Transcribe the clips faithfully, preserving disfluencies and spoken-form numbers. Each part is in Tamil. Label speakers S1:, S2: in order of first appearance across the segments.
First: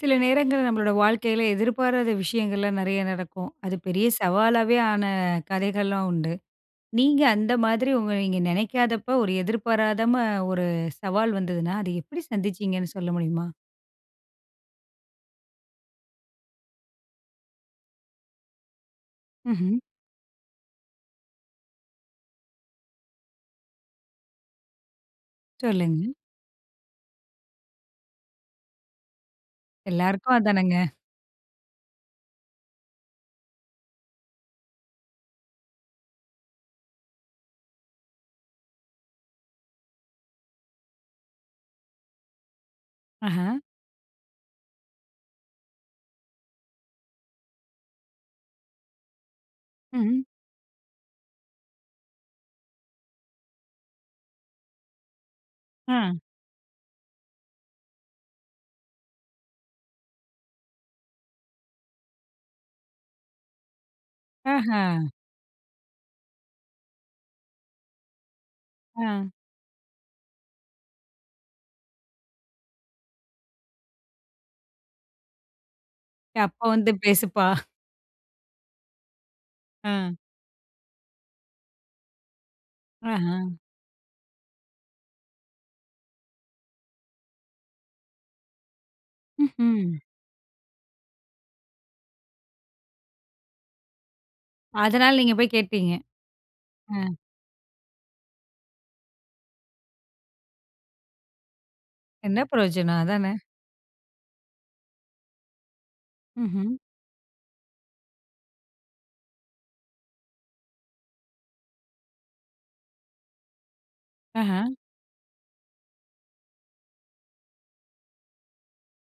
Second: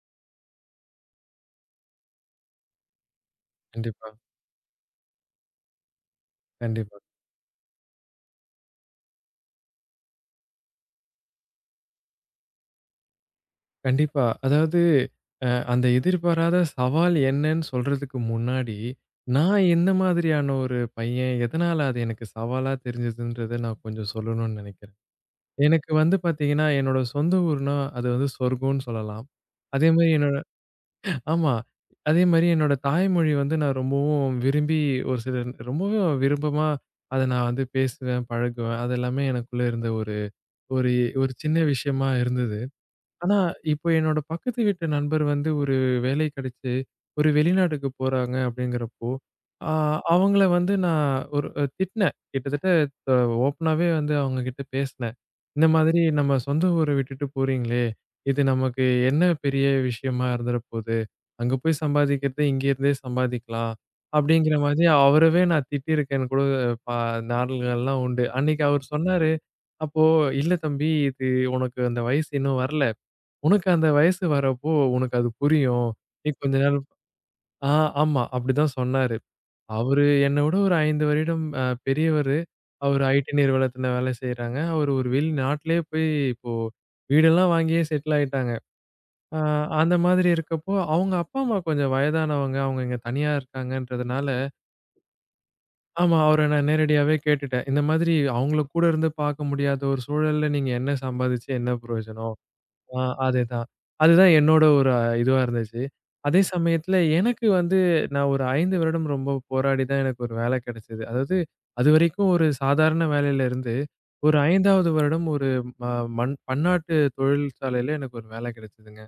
S1: சில நேரங்கள்ல நம்மளோட வாழ்க்கையில எதிர்பாராத விஷயங்கள்லாம் நெறைய நடக்கும். அது பெரிய
S2: கண்டிப்பா,
S1: சவாலாவே ஆன கதைகள்லாம் உண்டு.
S2: கண்டிப்பா,
S1: நீங்க அந்த மாதிரி உங்க நீங்க நெனைக்காதப்ப ஒரு எதிர்பாராதம ஒரு சவால் வந்ததுன்னா, அத எப்படி சந்திச்சீங்கன்னு சொல்ல முடியுமா?
S2: கண்டிப்பா. அதாவது அ அந்த எதிர்பாராத சவால் என்னன்னு சொல்றதுக்கு முன்னாடி, நான்
S1: ம்ஹ்ம்.
S2: என்ன மாதிரியான ஒரு பையன், எதனால அது எனக்கு சவாலா தெரிஞ்சதுன்றத நான் கொஞ்சம் சொல்லணும்னு நெனைக்கிறேன். எனக்கு
S1: சொல்லுங்க.
S2: வந்து பார்த்தீங்கன்னா, என்னோட சொந்த ஊர்னா அது வந்து சொர்க்கம்னு சொல்லலாம். அதேமாரி
S1: எல்லாருக்கும்
S2: என்னோட
S1: அதானங்க.
S2: ஆமா. அதேமாரி என்னோட தாய்மொழி வந்து நான் ரொம்பவும் விரும்பி ஒரு சில ரொம்பவும் விருப்பமா அத நான் வந்து பேசுவேன், பழகுவேன். அது எல்லாமே எனக்குள்ள இருந்த ஒரு ஒரு ஒரு சின்ன விஷயமா இருந்தது. ஆனா,
S1: ஆஹா.
S2: இப்ப என்னோட பக்கத்து வீட்டு நண்பர் வந்து ஒரு வேலை கிடைச்சு, ஒரு வெளிநாட்டுக்கு போறாங்க அப்படிங்கிறப்போ, ஆ
S1: ம்.
S2: அவங்கள வந்து நான் ஒரு அ திட்டினேன். கிட்டத்தட்ட அ ஓப்பனாவே வந்து அவங்க கிட்ட பேசினேன். இந்த
S1: ஆ.
S2: மாதிரி நம்ம சொந்த ஊர விட்டுட்டு போறீங்களே, இது நமக்கு என்ன பெரிய விஷயமா இருந்துற போது? அங்க போய் சம்பாதிக்கிறத இங்கேருந்தே சம்பாதிக்கலாம். அப்படிங்கிற
S1: ஆஹா.
S2: மாதிரி அவரவே நான் திட்டியிருக்கேன்னு கூட ப நாள்கள்லாம் உண்டு. அன்னைக்கு அவர்
S1: ஆ.
S2: சொன்னாரு, அப்போ, "இல்ல தம்பி, இது உனக்கு அந்த வயசு இன்னும் வரல." உனக்கு அந்த வயசு வரப்போ உனக்கு அது புரியும். நீ கொஞ்ச
S1: அப்ப
S2: நாள்.
S1: வந்து பேசுப்பா.
S2: ஆ ஆமா. அப்படிதான் சொன்னாரு.
S1: ஆ.
S2: அவரு என்ன விட ஒரு ஐந்து வருடம் அ பெரியவரு. அவரு ஐடி
S1: ஆஹா.
S2: நிறுவனத்துல வேலை செய்றாங்க. அவரு ஒரு வெளிநாட்டிலேயே போய் இப்போ வீடெல்லாம் வாங்கியே செட்டில் ஆயிட்டாங்க. அ
S1: ம்ஹ்ம்.
S2: அந்த மாதிரி இருக்கப்போ, அவங்க அப்பா, அம்மா கொஞ்சம் வயதானவங்க. அவங்க இங்க தனியா இருக்காங்கன்றதுனால,
S1: அதனால நீங்க போய் கேட்டீங்க.
S2: ஆமா, அவர நான்
S1: ஆ.
S2: நேரடியாவே கேட்டுட்டேன். இந்த மாதிரி அவங்கள கூட இருந்து பார்க்க முடியாத ஒரு சூழல்ல நீங்க என்ன சம்பாதிச்சு என்ன பிரயோஜனம்?
S1: என்ன
S2: ஆ
S1: பிரயோஜனம்? அதானே.
S2: அதேதான். அதுதான் என்னோட ஒரு அ, இதுவா இருந்துச்சு. அதே
S1: ம்ஹ்ம்.
S2: சமயத்துல எனக்கு வந்து நான் ஒரு ஐந்து வருடம் ரொம்ப போராடி தான் எனக்கு ஒரு வேலை கிடைச்சது. அதாவது அதுவரைக்கும் ஒரு சாதாரண வேலையில இருந்து, ஒரு
S1: ஆஹா.
S2: ஐந்தாவது வருடம் ஒரு ம மண் பன்னாட்டு தொழிற்சாலையில எனக்கு ஒரு வேலை கிடைச்சதுங்க.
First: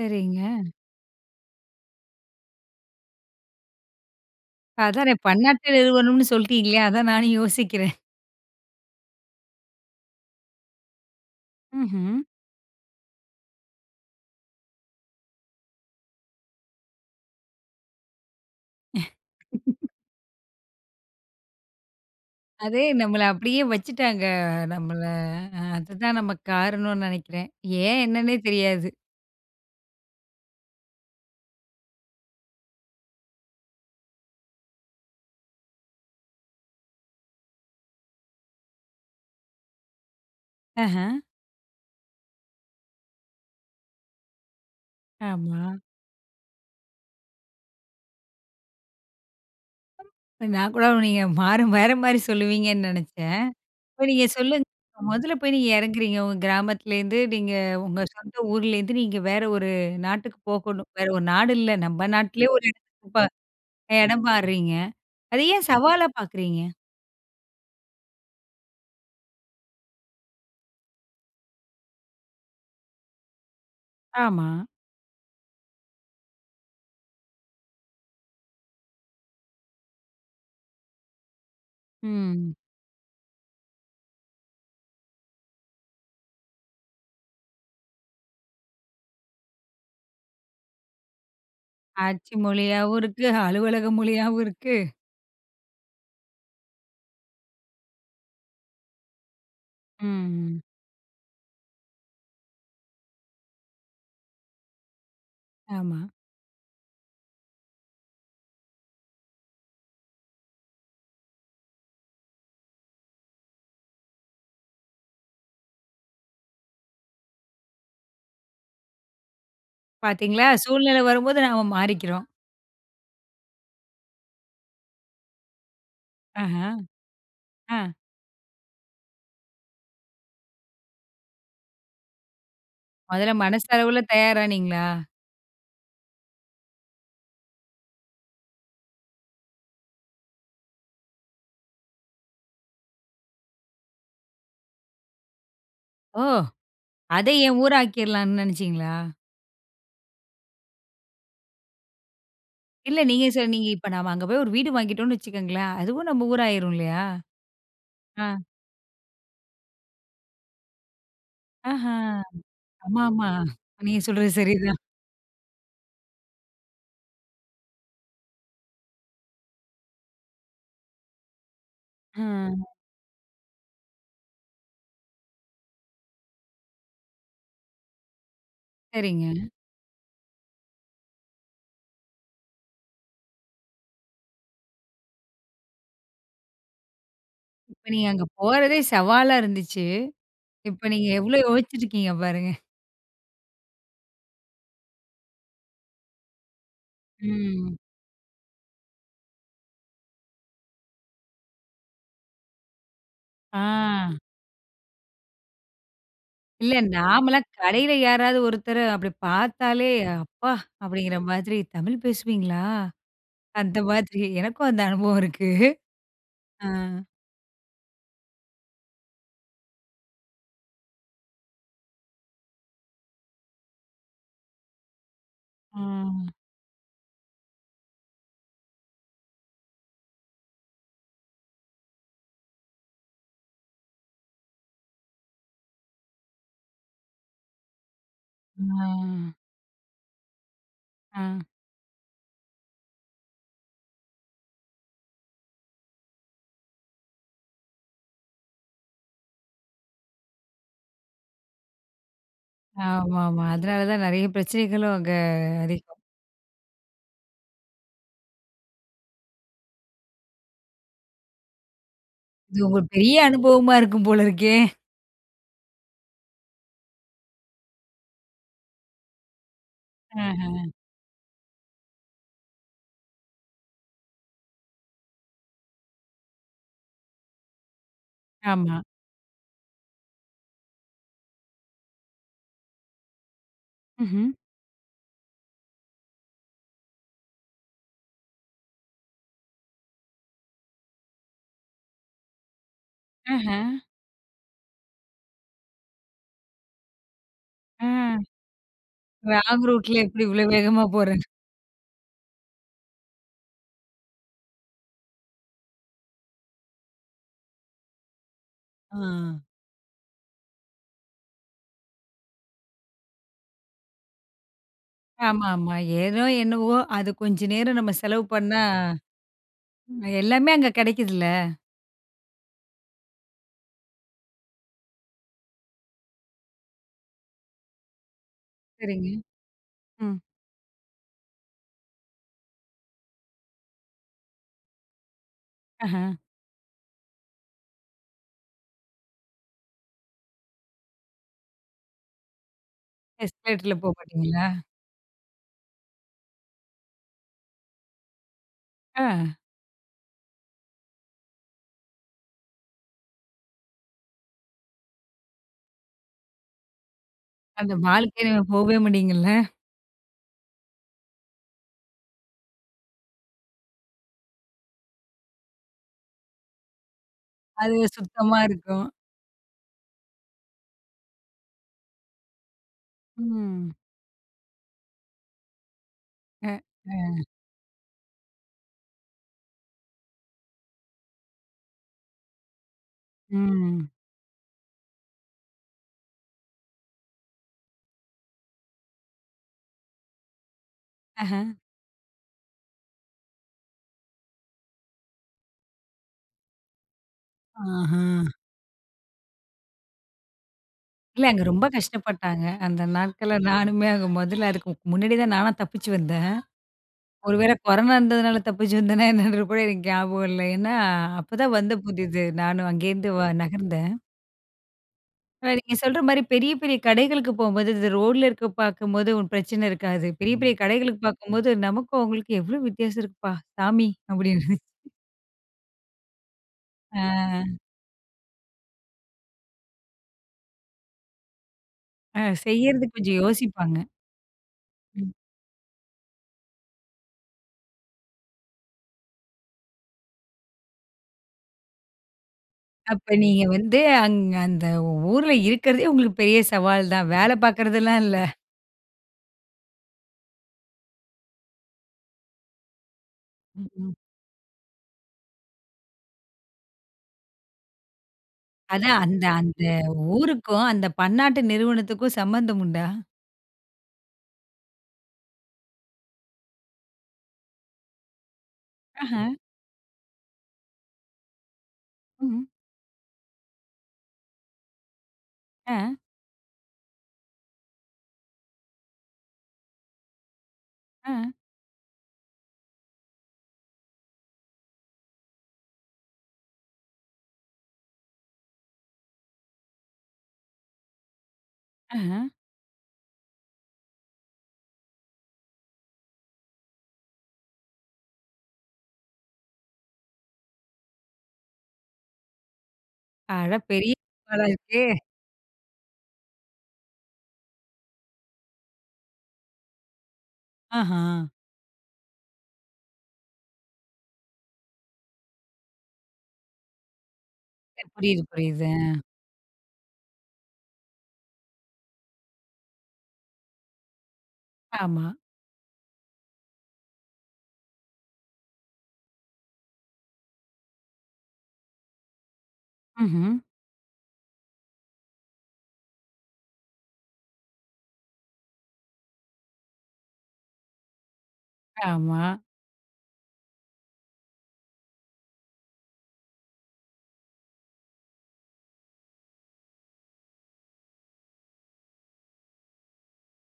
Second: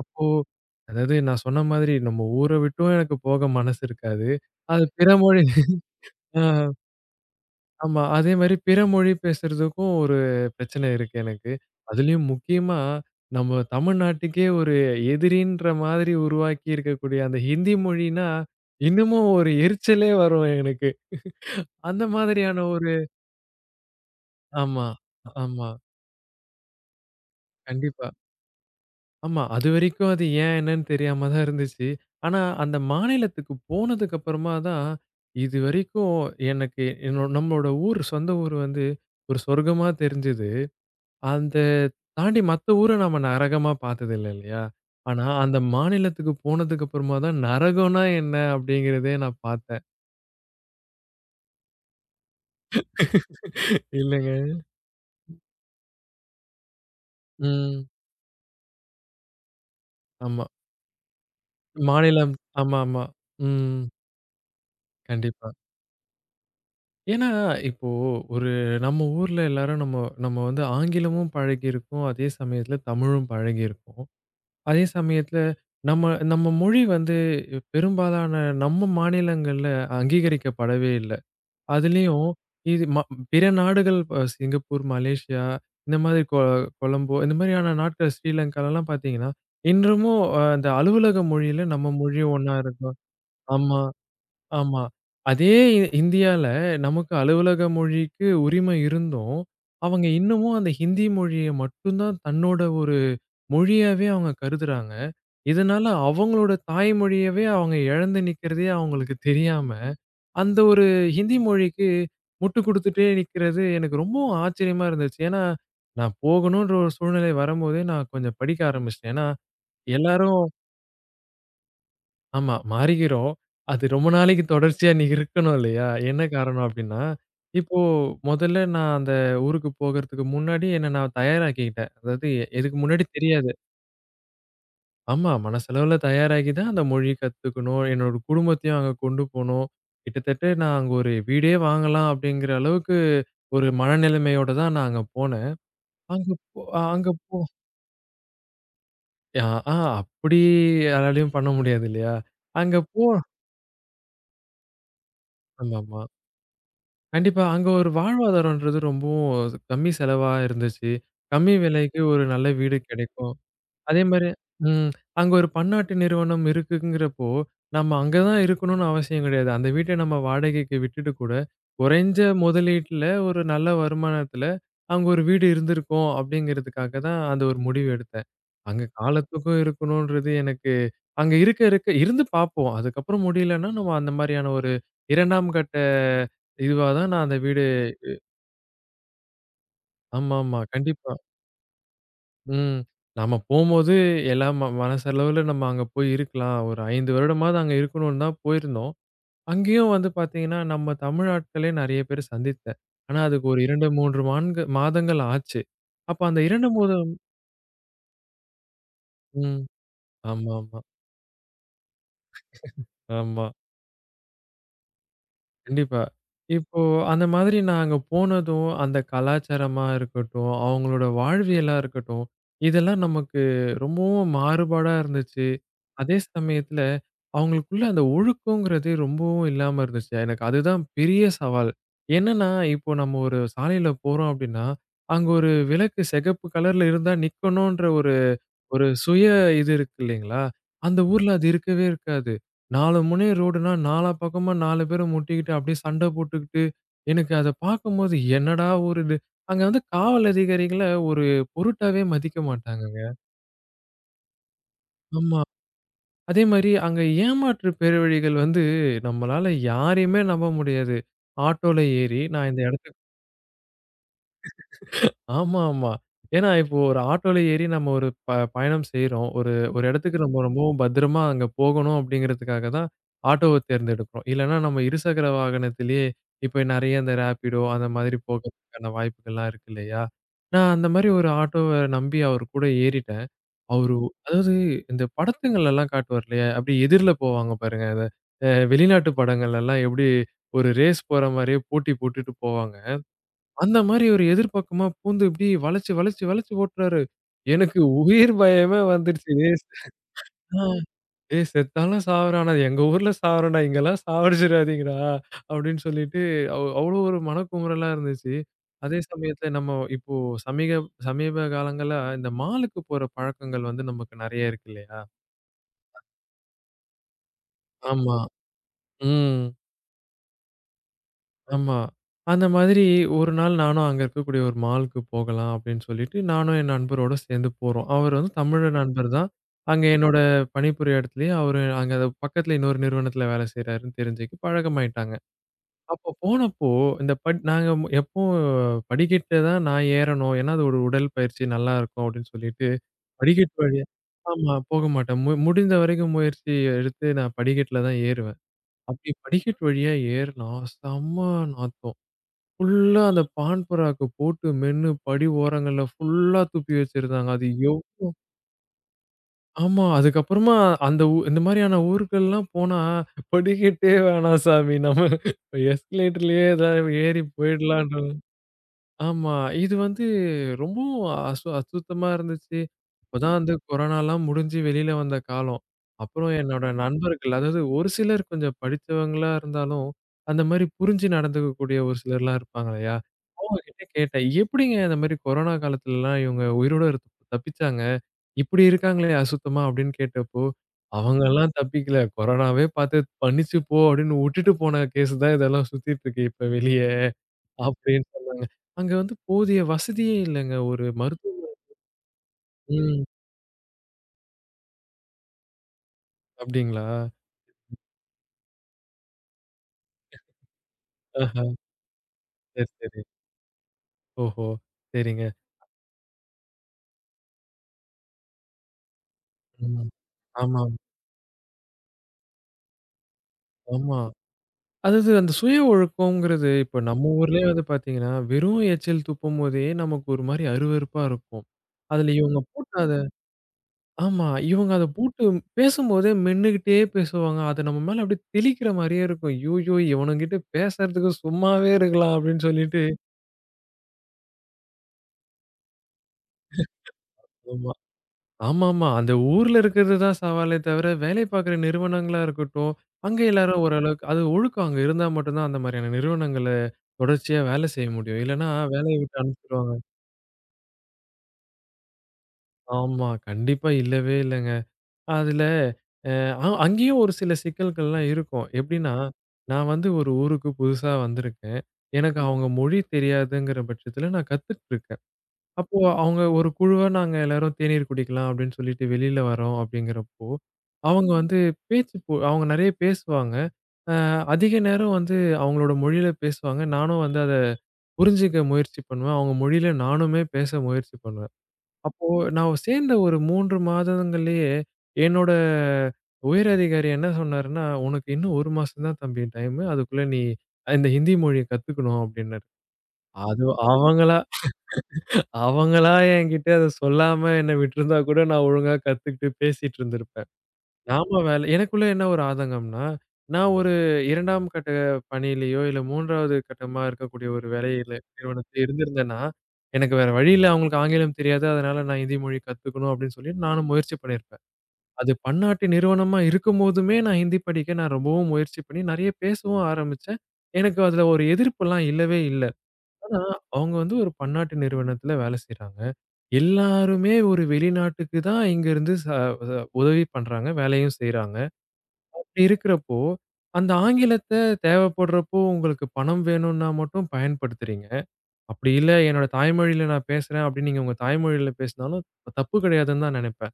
S2: அப்போ அதாவது நான் சொன்ன மாதிரி நம்ம ஊர விட்டும் எனக்கு போக மனசு இருக்காது. அது பிற
S1: அதானே
S2: மொழி
S1: பன்னாட்டு நிறுவனம்னு
S2: ஆ.
S1: சொல்ட்டீங்களே! அதான் நானும் யோசிக்கிறேன்.
S2: ஆமா. அதே மாரி பிற மொழி பேசுறதுக்கும் ஒரு பிரச்சனை இருக்கு எனக்கு.
S1: ம்ஹ்ம்.
S2: அதுலயும் முக்கியமா நம்ம தமிழ்நாட்டுக்கே ஒரு எதிரின்ற மாதிரி உருவாக்கி இருக்கக்கூடிய அந்த ஹிந்தி மொழினா, இன்னமும் ஒரு எரிச்சலே வரும் எனக்கு. அந்த மாதிரியான
S1: அதே
S2: ஒரு
S1: நம்மள அப்படியே வச்சுட்டாங்க.
S2: ஆமா,
S1: நம்மள அ
S2: ஆமா.
S1: அதுதான் நம்ம காரணம்னு நெனைக்கிறேன். ஏன்
S2: கண்டிப்பா.
S1: என்னன்னே தெரியாது.
S2: ஆமா. அதுவரைக்கும் அது ஏன் என்னன்னு தெரியாம தான் இருந்துச்சு. ஆனா அந்த மாநிலத்துக்கு போனதுக்கு அப்புறமா தான், இதுவரைக்கும் எனக்கு என்னோ நம்மளோட ஊர், சொந்த ஊர் வந்து ஒரு சொர்க்கமா தெரிஞ்சது.
S1: ஆஹா.
S2: அந்த தாண்டி மத்த ஊர நம்ம நரகமா பார்த்ததில்ல இல்லையா? ஆனா, அந்த
S1: ஆமா.
S2: மாநிலத்துக்கு போனதுக்கு அப்புறமா தான் நரகம்னா என்ன அப்படிங்கிறதே நான் பார்த்தேன்.
S1: நான் கூட நீங்க மாற வேற மாரி சொல்லுவீங்கன்னு நெனச்சேன். இப்ப நீங்க
S2: இல்லைங்க.
S1: சொல்லுங்க. மொதல்ல போய் நீங்க இறங்குறீங்க. உங்க கிராமத்துலேருந்து நீங்க
S2: ம்.
S1: உங்க சொந்த ஊர்லேருந்து நீங்க வேற ஒரு நாட்டுக்கு
S2: ஆமா.
S1: போகணும். வேற ஒரு நாடு இல்ல. நம்ம
S2: மாநிலம்.
S1: நாட்டிலேயே ஒரு
S2: ஆமாமா.
S1: இடத்துக்கு ப
S2: ம்.
S1: இடம் மாறுறீங்க. அத
S2: கண்டிப்பா.
S1: ஏன் சவாலா பார்க்குறீங்க?
S2: ஏன்னா, இப்போ ஒரு நம்ம ஊர்ல எல்லாரும் நம்ம நம்ம வந்து ஆங்கிலமும் பழகியிருக்கோம். அதே சமயத்துல தமிழும் பழகியிருக்கோம்.
S1: ஆமா.
S2: அதே சமயத்துல நம்ம நம்ம மொழி வந்து பெரும்பாலான நம்ம மாநிலங்கள்ல அங்கீகரிக்கப்படவே இல்ல. அதுலயும்
S1: ம்.
S2: இது ம பிற நாடுகள், அ சிங்கப்பூர், மலேசியா, இந்த மாதிரி கொ கொலம்போ, இந்த மாதிரியான நாட்கள் ஸ்ரீலங்காலலாம் பார்த்தீங்கன்னா, இன்றமும் அ அந்த அலுவலக மொழியில நம்ம மொழியும்
S1: ஆட்சி
S2: ஒண்ணா இருக்கும்.
S1: மொழியாவும் இருக்கு,
S2: ஆமா,
S1: அலுவலக மொழியாவும் இருக்கு.
S2: ஆமா. அதே இ- இந்தியால நமக்கு அலுவலக மொழிக்கு உரிமை இருந்தும், அவங்க இன்னமும்
S1: ம்.
S2: அந்த ஹிந்தி மொழிய மட்டும் தான் தன்னோட ஒரு மொழியாவே அவங்க கருதுறாங்க. இதனால
S1: ஆமா.
S2: அவங்களோட தாய்மொழியவே அவங்க இழந்து நிக்கிறதே அவங்களுக்கு தெரியாம அந்த ஒரு ஹிந்தி மொழிக்கு முட்டு குடுத்துட்டே நிக்கிறது எனக்கு ரொம்பவும் ஆச்சரியமா இருந்துச்சு. ஏன்னா, நான் போகணுன்ற ஒரு சூழ்நிலை வரும்போதே நான் கொஞ்சம் படிக்க ஆரம்பிச்சுட்டேன். ஏன்னா, எல்லாரும்.
S1: பாத்தீங்களா? சூழ்நிலை வரும்போது நாம மாறிக்கிறோம்.
S2: ஆமா, மாறுகிறோம். அது ரொம்ப நாளைக்கு தொடர்ச்சியா நீ இருக்கணும் இல்லையா? என்ன காரணம்
S1: ஆஹா.
S2: அப்படின்னா,
S1: ஆ.
S2: இப்போ முதல்ல நான் அந்த ஊருக்கு போகறதுக்கு முன்னாடி என்ன நான் தயாராக்கிக்கிட்டேன். அதாவது எ- எதுக்கு முன்னாடி
S1: மொதல்ல
S2: தெரியாது.
S1: மனசளவுல தயாரானீங்களா?
S2: ஆமா. மனசளவுல தயாராகி தான் அந்த மொழி கத்துக்கணும். என்னோட குடும்பத்தையும் அங்க கொண்டு போணும். கிட்டத்தட்ட நான் அங்க ஒரு வீடே வாங்கலாம் அப்படிங்கிற அளவுக்கு ஒரு மனநிலைமையோட தான் நான் அங்க போனேன்.
S1: ஓ!
S2: அங்க போ அங்க
S1: அத
S2: போ
S1: என் ஊராக்கிரலாம்னு நெனச்சீங்களா?
S2: அ ஆ அப்படி யாராலயும் பண்ண முடியாது இல்லையா? அங்க
S1: இல்ல
S2: போ
S1: நீங்க சொன்னீங்க, இப்ப நாம அங்க போய் ஒரு வீடு வாங்கிட்டோம்னு வச்சுக்கோங்களேன்,
S2: ஆமாமா.
S1: அதுவும் நம்ம ஊராயிரும் இல்லையா?
S2: கண்டிப்பா. அங்க ஒரு
S1: ஆ.
S2: வாழ்வாதாரம்ன்றது ரொம்பவும் கம்மி செலவா இருந்துச்சு. கம்மி
S1: ஆஹா.
S2: விலைக்கு ஒரு நல்ல வீடு
S1: ஆமா, ஆமா.
S2: கிடைக்கும்.
S1: நீங்க
S2: அதே மாரி.
S1: சொல்றது சரிதான்.
S2: ம். அங்க ஒரு பன்னாட்டு நிறுவனம் இருக்குங்கிறப்போ, நம்ம அங்க தான் இருக்கணும்னு அவசியம் கிடையாது. அந்த வீட்ட நம்ம வாடகைக்கு விட்டுட்டு கூட, குறைஞ்ச
S1: ம்.
S2: முதலீட்டுல ஒரு நல்ல வருமானத்துல, அங்க ஒரு வீடு இருந்திருக்கும் அப்படிங்கிறதுக்காக தான் அந்த ஒரு முடிவு எடுத்தேன். அங்க
S1: சரிங்க.
S2: காலத்துக்கும் இருக்கணும்ன்றது எனக்கு அங்க இருக்க இருக்க இருந்து பார்ப்போம். அதுக்கப்புறம் முடியலன்னா நம்ம அந்த மாரியான ஒரு இரண்டாம் கட்ட இதுவா தான் நான் அந்த வீடு.
S1: இப்ப நீங்க அங்க போறதே சவாலா இருந்துச்சு.
S2: ஆமாமா.
S1: இப்ப நீங்க
S2: கண்டிப்பா.
S1: எவ்ளோ யோசிச்சிருக்கீங்க பாருங்க.
S2: ம். நம்ம போம்போது எல்லாம் ம மனசளவுல நம்ம அங்க போய் இருக்கலாம். ஒரு ஐந்து வருடமாவது அங்க
S1: ம்.
S2: இருக்கணும்னு தான் போயிருந்தோம். அங்கேயும் வந்து பார்த்தீங்கன்னா, நம்ம தமிழ் ஆட்களே நெறைய பேர் சந்தித்தேன். ஆனா அதுக்கு ஒரு
S1: ஆ.
S2: இரண்டு, மூன்று மான்க மாதங்கள் ஆச்சு. அப்ப அந்த இரண்டு
S1: இல்ல
S2: மூத
S1: நாமெல்லாம் கடையில யாராவது ஒருத்தர அப்படி
S2: ம்.
S1: பார்த்தாலே, அப்பா!
S2: ஆமாமா.
S1: அப்படிங்கிற மாதிரி, "தமிழ் பேசுவீங்களா?"
S2: ஆமா.
S1: அந்த மாதிரி. எனக்கும் அந்த அனுபவம் இருக்கு.
S2: கண்டிப்பா.
S1: ஆ.
S2: இப்போ அந்த மாதிரி நான் அங்க போனதும், அந்த கலாச்சாரமா இருக்கட்டும், அவங்களோட வாழ்வியலா இருக்கட்டும், இதெல்லாம் நமக்கு ரொம்பவும் மாறுபாடா இருந்துச்சு.
S1: ஆ.
S2: அதே சமயத்துல அவங்களுக்குள்ள அந்த ஒழுக்கங்கிறது ரொம்பவும் இல்லாம இருந்துச்சு. எனக்கு அதுதான் பெரிய சவால். என்னன்னா, இப்போ நம்ம ஒரு சாலையில போறோம் அப்படின்னா, அங்க ஒரு விளக்கு சிகப்பு கலர்ல இருந்தா நிக்கணுன்ற ஒரு ஒரு சுய
S1: ஆ.
S2: இது இருக்கு இல்லைங்களா? அந்த
S1: ஆ.
S2: ஊர்ல அது இருக்கவே இருக்காது. நாலு முனைய ரோடுனா, நாலா பக்கமா நாலு பேரு முட்டிக்கிட்டு, அப்படியே சண்டை போட்டுக்கிட்டு, எனக்கு அத பார்க்கும்போது, என்னடா ஊர் இது? அங்க வந்து காவல் அதிகாரிகள ஒரு பொருட்டாவே மதிக்க மாட்டாங்கங்க.
S1: ஆமாமா. அதனால தான் நெறைய பிரச்சனைகளும் அங்க
S2: ஆமா.
S1: அதிகம்.
S2: அதே மாரி அங்க ஏமாற்று பேர் வழிகள் வந்து, நம்மளால யாரையுமே நம்ப முடியாது. ஆட்டோல ஏறி நான் இந்த
S1: இது உங்களுக்கு
S2: இடத்துக்கு
S1: பெரிய அனுபவமா இருக்கும் போல இருக்கே!
S2: ஆமா, ஆமா. ஏன்னா இப்போ ஒரு ஆட்டோல ஏறி நம்ம ஒரு ப பயணம் செய்றோம். ஒரு ஒரு இடத்துக்கு நம்ம
S1: ஆஹ.
S2: ரொம்பவும் பத்திரமா அங்க போகணும் அப்படிங்கிறதுக்காக தான் ஆட்டோவ தேர்ந்தெடுக்கிறோம். இல்லன்னா நம்ம இருசக்கர வாகனத்திலேயே இப்ப நெறைய இந்த ரேபிடோ அந்த மாதிரி
S1: ஆமா.
S2: போகறதுக்கான வாய்ப்புகள்லாம் இருக்கு இல்லையா? நான் அந்த மாரி ஒரு ஆட்டோவ நம்பி அவர் கூட ஏறிட்டேன். அவரு
S1: ம்ஹ்ம்.
S2: அதாவது இந்த படத்துங்கள்லலாம் காட்டுவார் இல்லையா? அப்படியே எதிர்ல போவாங்க பாருங்க. அத அ வெளிநாட்டு படங்கள்லலாம் எப்படி ஒரு ரேஸ் போற மாரியே போட்டி போட்டுட்டு போவாங்க.
S1: ஆஹ.
S2: அந்த மாரி ஒரு எதிர்பக்கமா பூந்து இப்டி வளைச்சு, வளைச்சு, வளைச்சு ஓட்டுறாரு. எனக்கு
S1: ஆ.
S2: உயிர் பயமே வந்துருச்சு. "டேய்
S1: ராங்
S2: செ
S1: ரூட்ல எப்படி இவ்வளோ
S2: ஆ
S1: வேகமா போறேன்.
S2: "டேய் செத்தாலும் சாவுறா! ஆனா எங்க ஊர்ல சாவுறேன்டா, இங்கலாம் சாவடிச்சிடாதீங்கடா", அப்டின்னு சொல்லிட்டு அவ் அவ்ளோ ஒரு மனக்குமுறலா இருந்துச்சு.
S1: ஆ.
S2: அதே சமயத்துல நம்ம இப்போ சமீக சமீப காலங்களா இந்த மாலுக்கு போற பழக்கங்கள் வந்து நமக்கு நெறைய இருக்கு இல்லையா?
S1: ஆமாமா. ஏதோ என்னவோ, அது கொஞ்ச நேரம் நம்ம
S2: ஆமா.
S1: செலவு பண்ணா,
S2: ம்.
S1: எல்லாமே அங்க கெடைக்குதுல்ல.
S2: ஆமா. அந்த மாதிரி ஒரு நாள் நானும் அங்க இருக்கக்கூடிய ஒரு மால்க்கு போகலாம் அப்படின்னு சொல்லிட்டு, நானும் என் நண்பரோட சேர்ந்து போறோம். அவர் வந்து தமிழ்
S1: சரிங்க.
S2: நண்பர் தான். அங்க
S1: ம்.
S2: என்னோட பணிபுரிய இடத்துலயே அவரு அங்க அது பக்கத்துல இன்னொரு நிறுவனத்துல வேலை செய்றாருன்னு தெரிஞ்சுக்க பழக்கமாயிட்டாங்க.
S1: ஆஹா.
S2: அப்போ போனப்போ இந்த பட் நாங்க எப்பவும் படிக்கட்டு தான் நான் ஏறணும். ஏன்னா, அது ஒரு உடல்பயிற்சி நல்லா இருக்கும் அப்படின்னு சொல்லிட்டு, படிக்கட்டு
S1: எஸ்கலேட்டர்ல
S2: வழியா.
S1: போ மாட்டீங்களா?
S2: ஆமா போக மாட்டேன். மு முடிந்த வரைக்கும் முயற்சி எடுத்து நான் படிக்கட்டுல தான் ஏறுவேன்.
S1: ஆ.
S2: அப்படி படிக்கட்டு வழியா ஏறுனா செம்ம நாத்தம். ஃபுல்லா அந்த பான் பராக்க போட்டு மென்னு படி ஓரங்கள்ல ஃபுல்லா துப்பி வச்சிருந்தாங்க. அது
S1: அந்த
S2: எவ்
S1: பால்கனில போவே மாட்டீங்கல்ல?
S2: ஆமா. அதுக்கப்புறமா அந்த ஊ இந்த மாரியான ஊருக்கள்லாம் போனா, படிக்கட்டே வேணாம் சாமி. நம்ம எஸ்கலேட்டர்லயே ஏதாவது ஏறி
S1: அது
S2: போயிடலான்ற.
S1: சுத்தமா இருக்கும்.
S2: ஆமா. இது வந்து ரொம்பவும் அசு அசுத்தமா இருந்துச்சு. அப்பதான். ம். வந்து
S1: ம்.
S2: கொரோனாலாம் முடிஞ்சு வெளில வந்த காலம். அப்புறம்
S1: அ,
S2: என்னோட. ஆமா.
S1: அ.
S2: நண்பர்கள், அதாவது ஒரு சிலர் கொஞ்சம் படிச்சவங்களா இருந்தாலும், அந்த மாரி புரிஞ்சு நடந்துக்கக்கூடிய ஒரு சிலர்லாம் இருப்பாங்க இல்லையா? அவங்ககிட்ட
S1: ம்.
S2: கேட்டேன். "எப்படிங்க இந்த மாரி கொரோனா காலத்துலலாம் இவங்க உயிரோட இருத் தப்பிச்சாங்க. இப்படி இருக்காங்களே அசுத்தமா", அப்படின்னு கேட்டப்போ,
S1: ஆஹா.
S2: "அவங்கலாம் தப்பிக்கல. கொரோனாவே பார்த்து பண்ணிச்சு போ", அப்படின்னு வுட்டுட்டு போன கேஸ் தான் இதெல்லாம் சுத்திட்டு இருக்கு இப்ப வெளிய.
S1: ஆஹா.
S2: அப்படின்னு சொன்னாங்க. அங்க வந்து போதிய வசதியே இல்லங்க. ஒரு
S1: இல்ல
S2: மருத்துவ.
S1: அங்க ரொம்ப கஷ்டப்பட்டாங்க. அந்த
S2: ம்.
S1: நாட்கள்ல நானுமே அங்க முதல்ல அதுக்கு முன்னாடி தான் நானா தப்பிச்சு வந்தேன்.
S2: அப்படிங்களா?
S1: ஒருவேளை கொரோனா இருந்ததுனால தப்பிச்சு வந்தேனா என்னன்றது கூட எனக்கு ஞாபகம் இல்ல. ஏன்னா,
S2: ஆஹா.
S1: அப்பதான் வந்த புதிது.
S2: சரி,
S1: நானும்
S2: சரி.
S1: அங்கேருந்து வ நகர்ந்தேன்.
S2: ஓஹோ! சரிங்க.
S1: அ நீங்க சொல்ற மாரி பெரிய, பெரிய கடைகளுக்கு போம்போது, இது ரோட்ல இருக்க பார்க்கும்போது ஒண்ணும் பிரச்சனை
S2: ம்.
S1: இருக்காது. பெரிய, ம். பெரிய
S2: ஆமாம்,
S1: கடைகளுக்கு பார்க்கும்போது, நமக்கும் அவங்களுக்கும் எவ்வளோ வித்தியாசம் இருக்குப்பா! சாமி
S2: ஆமா.
S1: அப்படின்னு.
S2: அதாவது அந்த சுய ஒழுக்கம்ங்கிறது இப்ப
S1: ஆ,
S2: நம்ம ஊர்லயே வந்து பார்த்தீங்கன்னா, வெறும் எச்சில் துப்பும்போதே நமக்கு ஒரு மாரி அருவருப்பா இருக்கும். அதுல
S1: அ
S2: இவங்க போட்ட
S1: செய்யறது
S2: அத.
S1: கொஞ்சம் யோசிப்பாங்க.
S2: ஆமா. இவங்க அத
S1: ம்.
S2: போட்டு பேசும்போதே மென்னுகிட்டே பேசுவாங்க. அது நம்ம மேல அப்படியே தெளிக்கிற மாரியே இருக்கும். ஐய்யயோ! இவனுங்கிட்ட பேசுறதுக்கு சும்மாவே இருக்கலாம் அப்படின்னு சொல்லிட்டு.
S1: அப்ப நீங்க வந்து அங்க அந்த ஊர்ல இருக்கிறதே உங்களுக்கு பெரிய சவால் தான். வேலை
S2: ஆமா.
S1: பார்க்கறதெல்லாம் இல்ல.
S2: ஆமாமா. அந்த ஊர்ல இருக்கிறது தான் சவாலே தவிர, வேலை பார்க்குற நிறுவனங்களா இருக்கட்டும், அங்க எல்லாரும்
S1: ம், ம்.
S2: ஓரளவுக்கு அது ஒழுக்கம் அங்க இருந்தா மட்டும் தான் அந்த மாதிரியான நிறுவனங்கள்ல தொடர்ச்சியா வேலை செய்ய முடியும். இல்லன்னா வேலைய
S1: அதான்
S2: விட்டு
S1: அந்த அந்த
S2: அனுப்பிச்சுருவாங்க.
S1: ஊருக்கும், அந்த பன்னாட்டு நிறுவனத்துக்கும் சம்மந்தம் உண்டா?
S2: ஆமா. கண்டிப்பா இல்லவே இல்லங்க. அதுல அஹ், அ அங்கேயும் ஒரு சில சிக்கல்கள்லாம் இருக்கும். எப்படின்னா,
S1: ஆஹ,
S2: நான் வந்து ஒரு ஊருக்கு புதுசா வந்திருக்கேன். எனக்கு
S1: ம்,
S2: அவங்க மொழி தெரியாதுங்கிற பட்சத்தில நான் கத்துட்டுருக்கேன். அப்போ
S1: ஆ,
S2: அவங்க ஒரு குழுவா நாங்க எல்லாரும் தேநீர் குடிக்கலாம் அப்படின்னு சொல்லிட்டு வெளியில வரோம் அப்படிங்கிறப்போ, அவங்க
S1: ஆ,
S2: வந்து பேச்சு போ அவங்க நெறைய பேசுவாங்க. அ அதிக நேரம் வந்து அவங்களோட மொழியில பேசுவாங்க. நானும் வந்து அத புரிஞ்சுக்க முயற்சி பண்ணுவேன். அவங்க மொழியில நானுமே பேச முயற்சி பண்ணுவேன். அப்போ
S1: ஆஹ.
S2: நான் சேர்ந்த ஒரு மூன்று மாதங்கள்லயே என்னோட உயர் அதிகாரி என்ன சொன்னாருன்னா, "உனக்கு இன்னும் ஒரு மாசம் தான் தம்பி டைமு. அதுக்குள்ள நீ இந்த ஹிந்தி மொழிய கத்துக்கணும்", அப்படின்னாரு. அது
S1: அட பெரிய
S2: அவங்களா
S1: சவாலா இருக்கே!
S2: அவங்களா என்கிட்ட அத சொல்லாம என்ன விட்டிருந்தா கூட, நான் ஒழுங்கா கத்துக்கிட்டு பேசிட்டு இருந்திருப்பேன்.
S1: ஆஹா.
S2: நாம வேல எனக்குள்ள என்ன ஒரு ஆதங்கம்னா, நான் ஒரு இரண்டாம் கட்ட பணியிலயோ, இல்ல மூன்றாவது கட்டமா இருக்கக்கூடிய ஒரு வேலையில
S1: புரியுது,
S2: நிறுவனத்தில
S1: புரியுது.
S2: இருந்திருந்தேன்னா, எனக்கு வேற வழி இல்ல. அவங்களுக்கு ஆங்கிலம் தெரியாது. அதனால நான் ஹிந்தி மொழி கத்துக்கணும் அப்படின்னு சொல்லி நானும் முயற்சி பண்ணியிருப்பேன்.
S1: ஆமா.
S2: அது பன்னாட்டு நிறுவனமா இருக்கும்போதுமே நான் ஹிந்தி படிக்க நான் ரொம்பவும் முயற்சி பண்ணி, நெறைய பேசவும் ஆரம்பிச்சேன். எனக்கு அதுல ஒரு எதிர்ப்புலாம் இல்லவே இல்ல. ஆனா,
S1: ம்ஹ்ம்.
S2: அவங்க வந்து ஒரு பன்னாட்டு நிறுவனத்துல வேலை செய்றாங்க. எல்லாருமே ஒரு வெளிநாட்டுக்கு தான் இங்கருந்து ச ச உதவி பண்றாங்க. வேலையும் செய்றாங்க.
S1: ஆமா.
S2: அப்படி இருக்கிறப்போ, அந்த ஆங்கிலத்த தேவைப்படுறப்போ உங்களுக்கு பணம் வேணும்னா மட்டும் பயன்படுத்துறீங்க. அப்படி இல்ல என்னோட தாய்மொழியில நான் பேசுறேன் அப்படின்னு நீங்க உங்க தாய்மொழியில பேசினாலும் தப்பு கிடையாதுன்னு தான் நினைப்பேன்.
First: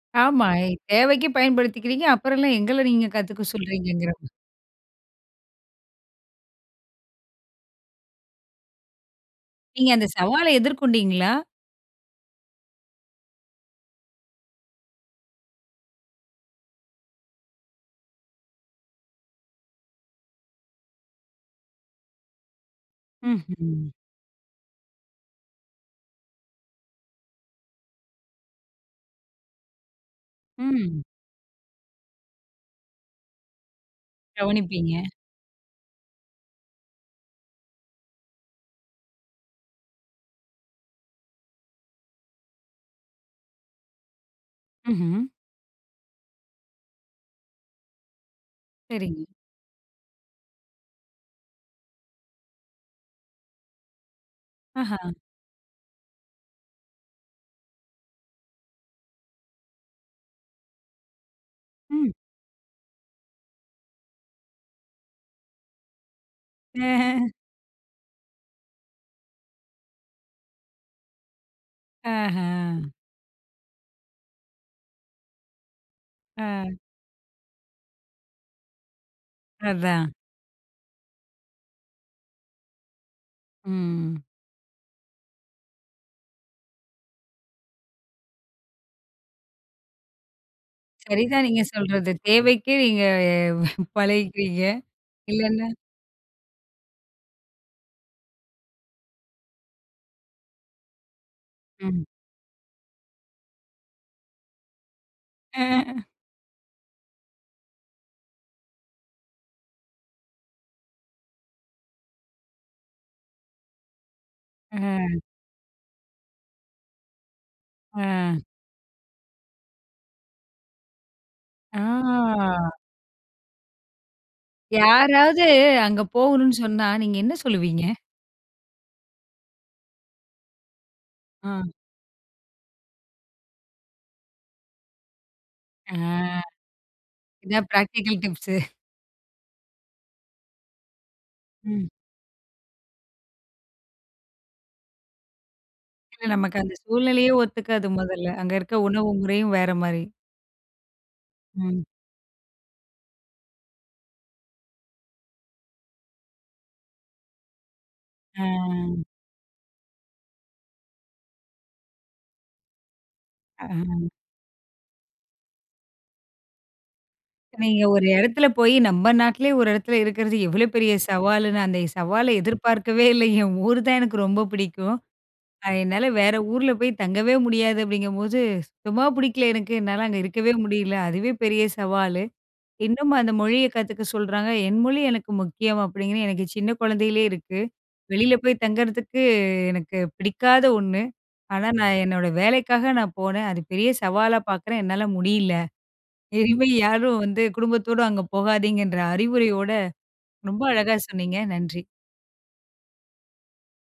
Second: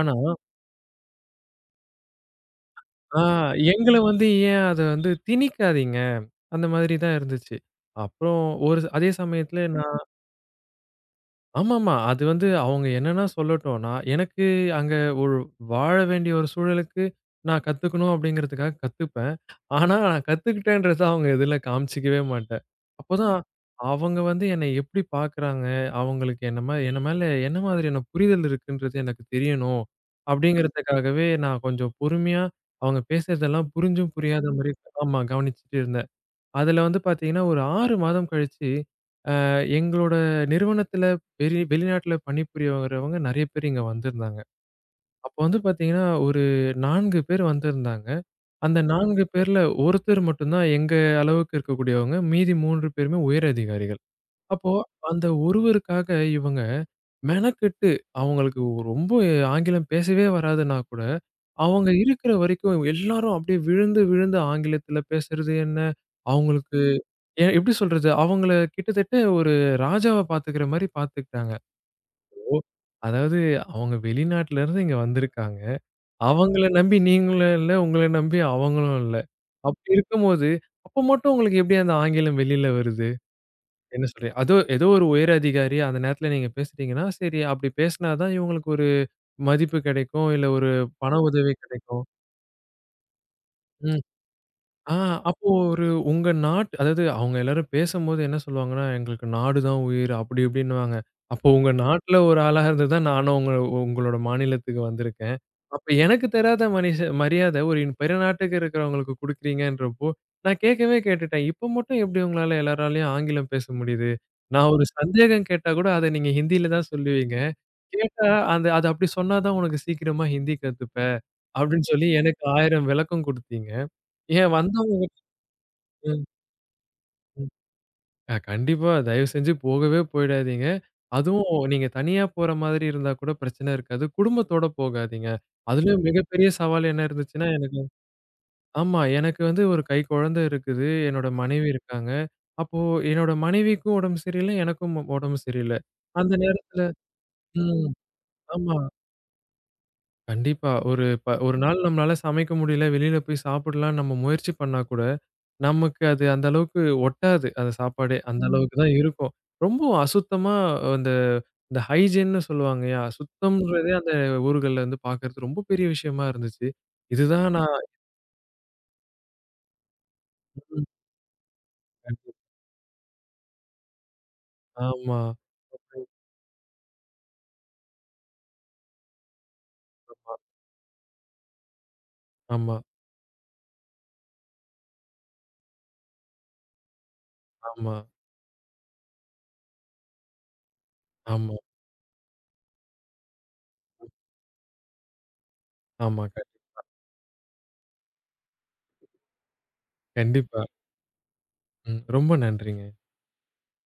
S2: ஆனா,
S1: ஆமா. தேவைக்கு பயன்படுத்திக்கிறீங்க. அப்புறம்லாம் எங்கள நீங்க
S2: ஆ
S1: கத்துக்க
S2: எங்கள
S1: சொல்றீங்கங்கிற
S2: வந்து
S1: மா
S2: ஏன் அத வந்து திணிக்காதீங்க. அந்த மாதிரி தான் இருந்துச்சு. அப்புறம் ஒரு அதே சமயத்துல.
S1: நீங்க அந்த சவால எதிர்கொண்டீங்களா?
S2: ஆமாமா. அது வந்து அவங்க என்னன்னா சொல்லட்டும். நான் எனக்கு அங்க ஒரு வாழ வேண்டிய ஒரு சூழலுக்கு நான் கத்துக்கணும் அப்படிங்கிறதுக்காக கத்துப்பேன். ஆனா நான் கத்துக்கிட்டேன்றத அவங்க இதுல காமிச்சுக்கவே மாட்டேன். அப்பதான்
S1: ம்ஹ்ம்.
S2: அவங்க வந்து என்னை எப்படி பார்க்குறாங்க, அவங்களுக்கு என்ன மா என்ன மேல என்ன மாதிரியான புரிதல் இருக்குன்றது எனக்கு தெரியணும்.
S1: ம்.
S2: அப்படிங்கிறதுக்காகவே நான் கொஞ்சம் பொறுமையா அவங்க பேசுறதெல்லாம் புரிஞ்சும் புரியாத மாரி.
S1: கவனிப்பீங்க.
S2: ஆமா, கவனிச்சுட்டு இருந்தேன். அதுல வந்து பார்த்தீங்கன்னா, ஒரு ஆறு மாதம் கழிச்சு எங்களோட நிறுவனத்துல பெரிய வெளிநாட்டுல பணிபுரியவங்க நெறைய பேர் இங்க வந்திருந்தாங்க.
S1: ம்ஹ்ம்.
S2: அப்போ வந்து பார்த்தீங்கன்னா, ஒரு நான்கு பேர் வந்திருந்தாங்க. அந்த
S1: சரிங்க.
S2: நான்கு பேர்ல ஒருத்தர் மட்டும் தான் எங்க அளவுக்கு இருக்கக்கூடியவங்க. மீதி மூன்று பேருமே உயர் அதிகாரிகள். அப்போ
S1: ஆஹா.
S2: அந்த ஒருவருக்காக இவங்க மெனக்கெட்டு அவங்களுக்கு ரொம்ப ஆங்கிலம் பேசவே வராதுன்னா கூட, அவங்க
S1: ம்.
S2: இருக்கிற வரைக்கும் எல்லாரும் அப்படியே விழுந்து விழுந்து ஆங்கிலத்துல பேசுறது என்ன, அவங்களுக்கு ஏன் எப்படி சொல்றது? அவங்கள கிட்டத்தட்ட ஒரு ராஜாவ பாத்துக்கிற மாரி பாத்துக்கிட்டாங்க.
S1: ஆஹா.
S2: ஓ! அதாவது அவங்க வெளிநாட்டுல இருந்து இங்க வந்திருக்காங்க. அவங்கள
S1: ஆ.
S2: நம்பி நீங்களும் இல்ல, உங்கள நம்பி அவங்களும் இல்ல. அப்படி
S1: அதான்.
S2: இருக்கும்போது, அப்ப மட்டும் உங்களுக்கு எப்படி அந்த ஆங்கிலம் வெளியில வருது? என்ன
S1: ம்.
S2: சொல்றீங்க? அதோ ஏதோ ஒரு உயர் அதிகாரி அந்த நேரத்துல நீங்க பேசுறீங்கன்னா, சரி அப்படி பேசினா தான் இவங்களுக்கு ஒரு மதிப்பு கெடைக்கும். இல்ல ஒரு பண
S1: சரிதான்
S2: உதவி
S1: நீங்க
S2: கெடைக்கும்.
S1: சொல்றது. தேவைக்கு நீங்க
S2: ம்.
S1: பழகிக்கிறீங்க.
S2: ஆ, அப்போ
S1: இல்லன்னா
S2: ஒரு உங்க நாட் அதாவது அவங்க எல்லாரும் பேசம்போது என்ன சொல்லுவாங்கன்னா, "எங்களுக்கு நாடு தான் உயிர்", அப்படி இப்படின்னுவாங்க. அப்போ உங்க
S1: ம்.
S2: நாட்ல ஒரு ஆளா இருந்து தான் நானும் உங்க உங்களோட மாநிலத்துக்கு வந்திருக்கேன்.
S1: அ.
S2: அப்ப எனக்கு தராத மனிஷ மரியாதை ஒரு இன்- பிற நாட்டுக்கு இருக்கிறவங்களுக்கு குடுக்குறீங்கன்றப்போ, நான் கேட்கவே கேட்டுட்டேன். இப்ப மட்டும் எப்படி உங்களால எல்லாராலயும் ஆங்கிலம் பேச முடியுது? நான் ஒரு சந்தேகம் கேட்டா கூட அத நீங்க ஹிந்தியில தான் சொல்லுவீங்க.
S1: அ.
S2: கேட்டா அந்த, "அது அப்படி சொன்னா தான் உனக்கு சீக்கிரமா ஹிந்தி கத்துப்ப", அப்படின்னு சொல்லி எனக்கு
S1: ஆ.
S2: ஆயிரம் விளக்கம் குடுத்தீங்க. ஏன் வந்தவங்க
S1: யாராவது அங்க போகணும்னு சொன்னா, நீங்க என்ன சொல்லுவீங்க?
S2: அ கண்டிப்பா. தயவு செஞ்சு போகவே போயிடாதீங்க.
S1: ஆ.
S2: அதுவும் நீங்க தனியா போற மாதிரி இருந்தா கூட பிரச்சனை இருக்காது. குடும்பத்தோட போகாதீங்க. அதுலயும் மிகப்பெரிய
S1: ஆ.
S2: சவால் என்ன இருந்துச்சுன்னா,
S1: இதான்
S2: எனக்கு.
S1: Practical tips.
S2: ஆமா. எனக்கு வந்து ஒரு கைக்குழந்தை இருக்குது. என்னோட மனைவி
S1: ம்.
S2: இருக்காங்க. அப்போ என்னோட மனைவிக்கும் உடம்பு சரியில்ல. எனக்கும் உ உடம்பு சரியில்ல.
S1: இல்ல
S2: அந்த
S1: நமக்கு அந்த
S2: நேரத்துல.
S1: சூழ்நிலையே
S2: ம்.
S1: ஒத்துக்காது முதல்ல. அங்க இருக்க
S2: ஆமா.
S1: உணவு முறையும் வேற மாரி.
S2: கண்டிப்பா. ஒரு ப ஒரு நாள்
S1: ம்.
S2: நம்மளால சமைக்க முடியல. வெளியில போய் சாப்பிடலாம்ன்னு நம்ம முயற்சி பண்ணா கூட நமக்கு அது அந்த அளவுக்கு ஒட்டாது. அந்த சாப்பாடே. அந்த.
S1: ஆ.
S2: ம். அளவுக்கு தான் இருக்கும். ரொம்ப அசுத்தமா அந்த இந்த ஹைஜீன்னு சொல்லுவாங்கயா, ம். சுத்தம்ன்றதே
S1: அஹ.
S2: அந்த ஊர்கள்ல வந்து பார்க்கறது ரொம்ப பெரிய விஷயமா இருந்துச்சு. இதுதான் நான்.
S1: நீங்க ஒரு இடத்துல போய் நம்ம நாட்டிலே ஒரு இடத்துல இருக்கிறது எவ்வளோ
S2: ம்.
S1: பெரிய சவாலுன்னு, அந்த சவால எதிர்பார்க்கவே இல்லை. என் ஊர் தான் எனக்கு ரொம்ப பிடிக்கும்.
S2: ஆமா,
S1: அ என்னால வேற ஊர்ல போய் தங்கவே முடியாது அப்படிங்கும்போது, சுத்தமா பிடிக்கல எனக்கு. என்னால அங்க
S2: ஆமா,
S1: இருக்கவே முடியல. அதுவே பெரிய சவாலு.
S2: ஆமா,
S1: இன்னும் அந்த மொழிய கத்துக்க சொல்றாங்க. என் மொழி எனக்கு முக்கியம் அப்படிங்கிறது எனக்கு சின்ன குழந்தையிலே இருக்கு.
S2: ஆமா,
S1: வெளியில போய் தங்கறதுக்கு எனக்கு பிடிக்காத ஒண்ணு.
S2: ஆமா,
S1: ஆனா, ம். நான் என்னோட வேலைக்காக நான் போனேன். அது பெரிய சவாலா பார்க்குறேன். என்னால முடியல.
S2: ஆமா. கண்டி-
S1: இனிமே யாரும் வந்து குடும்பத்தோட அங்க போகாதீங்கன்ற அறிவுரையோட ரொம்ப
S2: கண்டிப்பா.
S1: அழகா சொன்னீங்க. நன்றி.
S2: ம். ரொம்ப நன்றிங்க.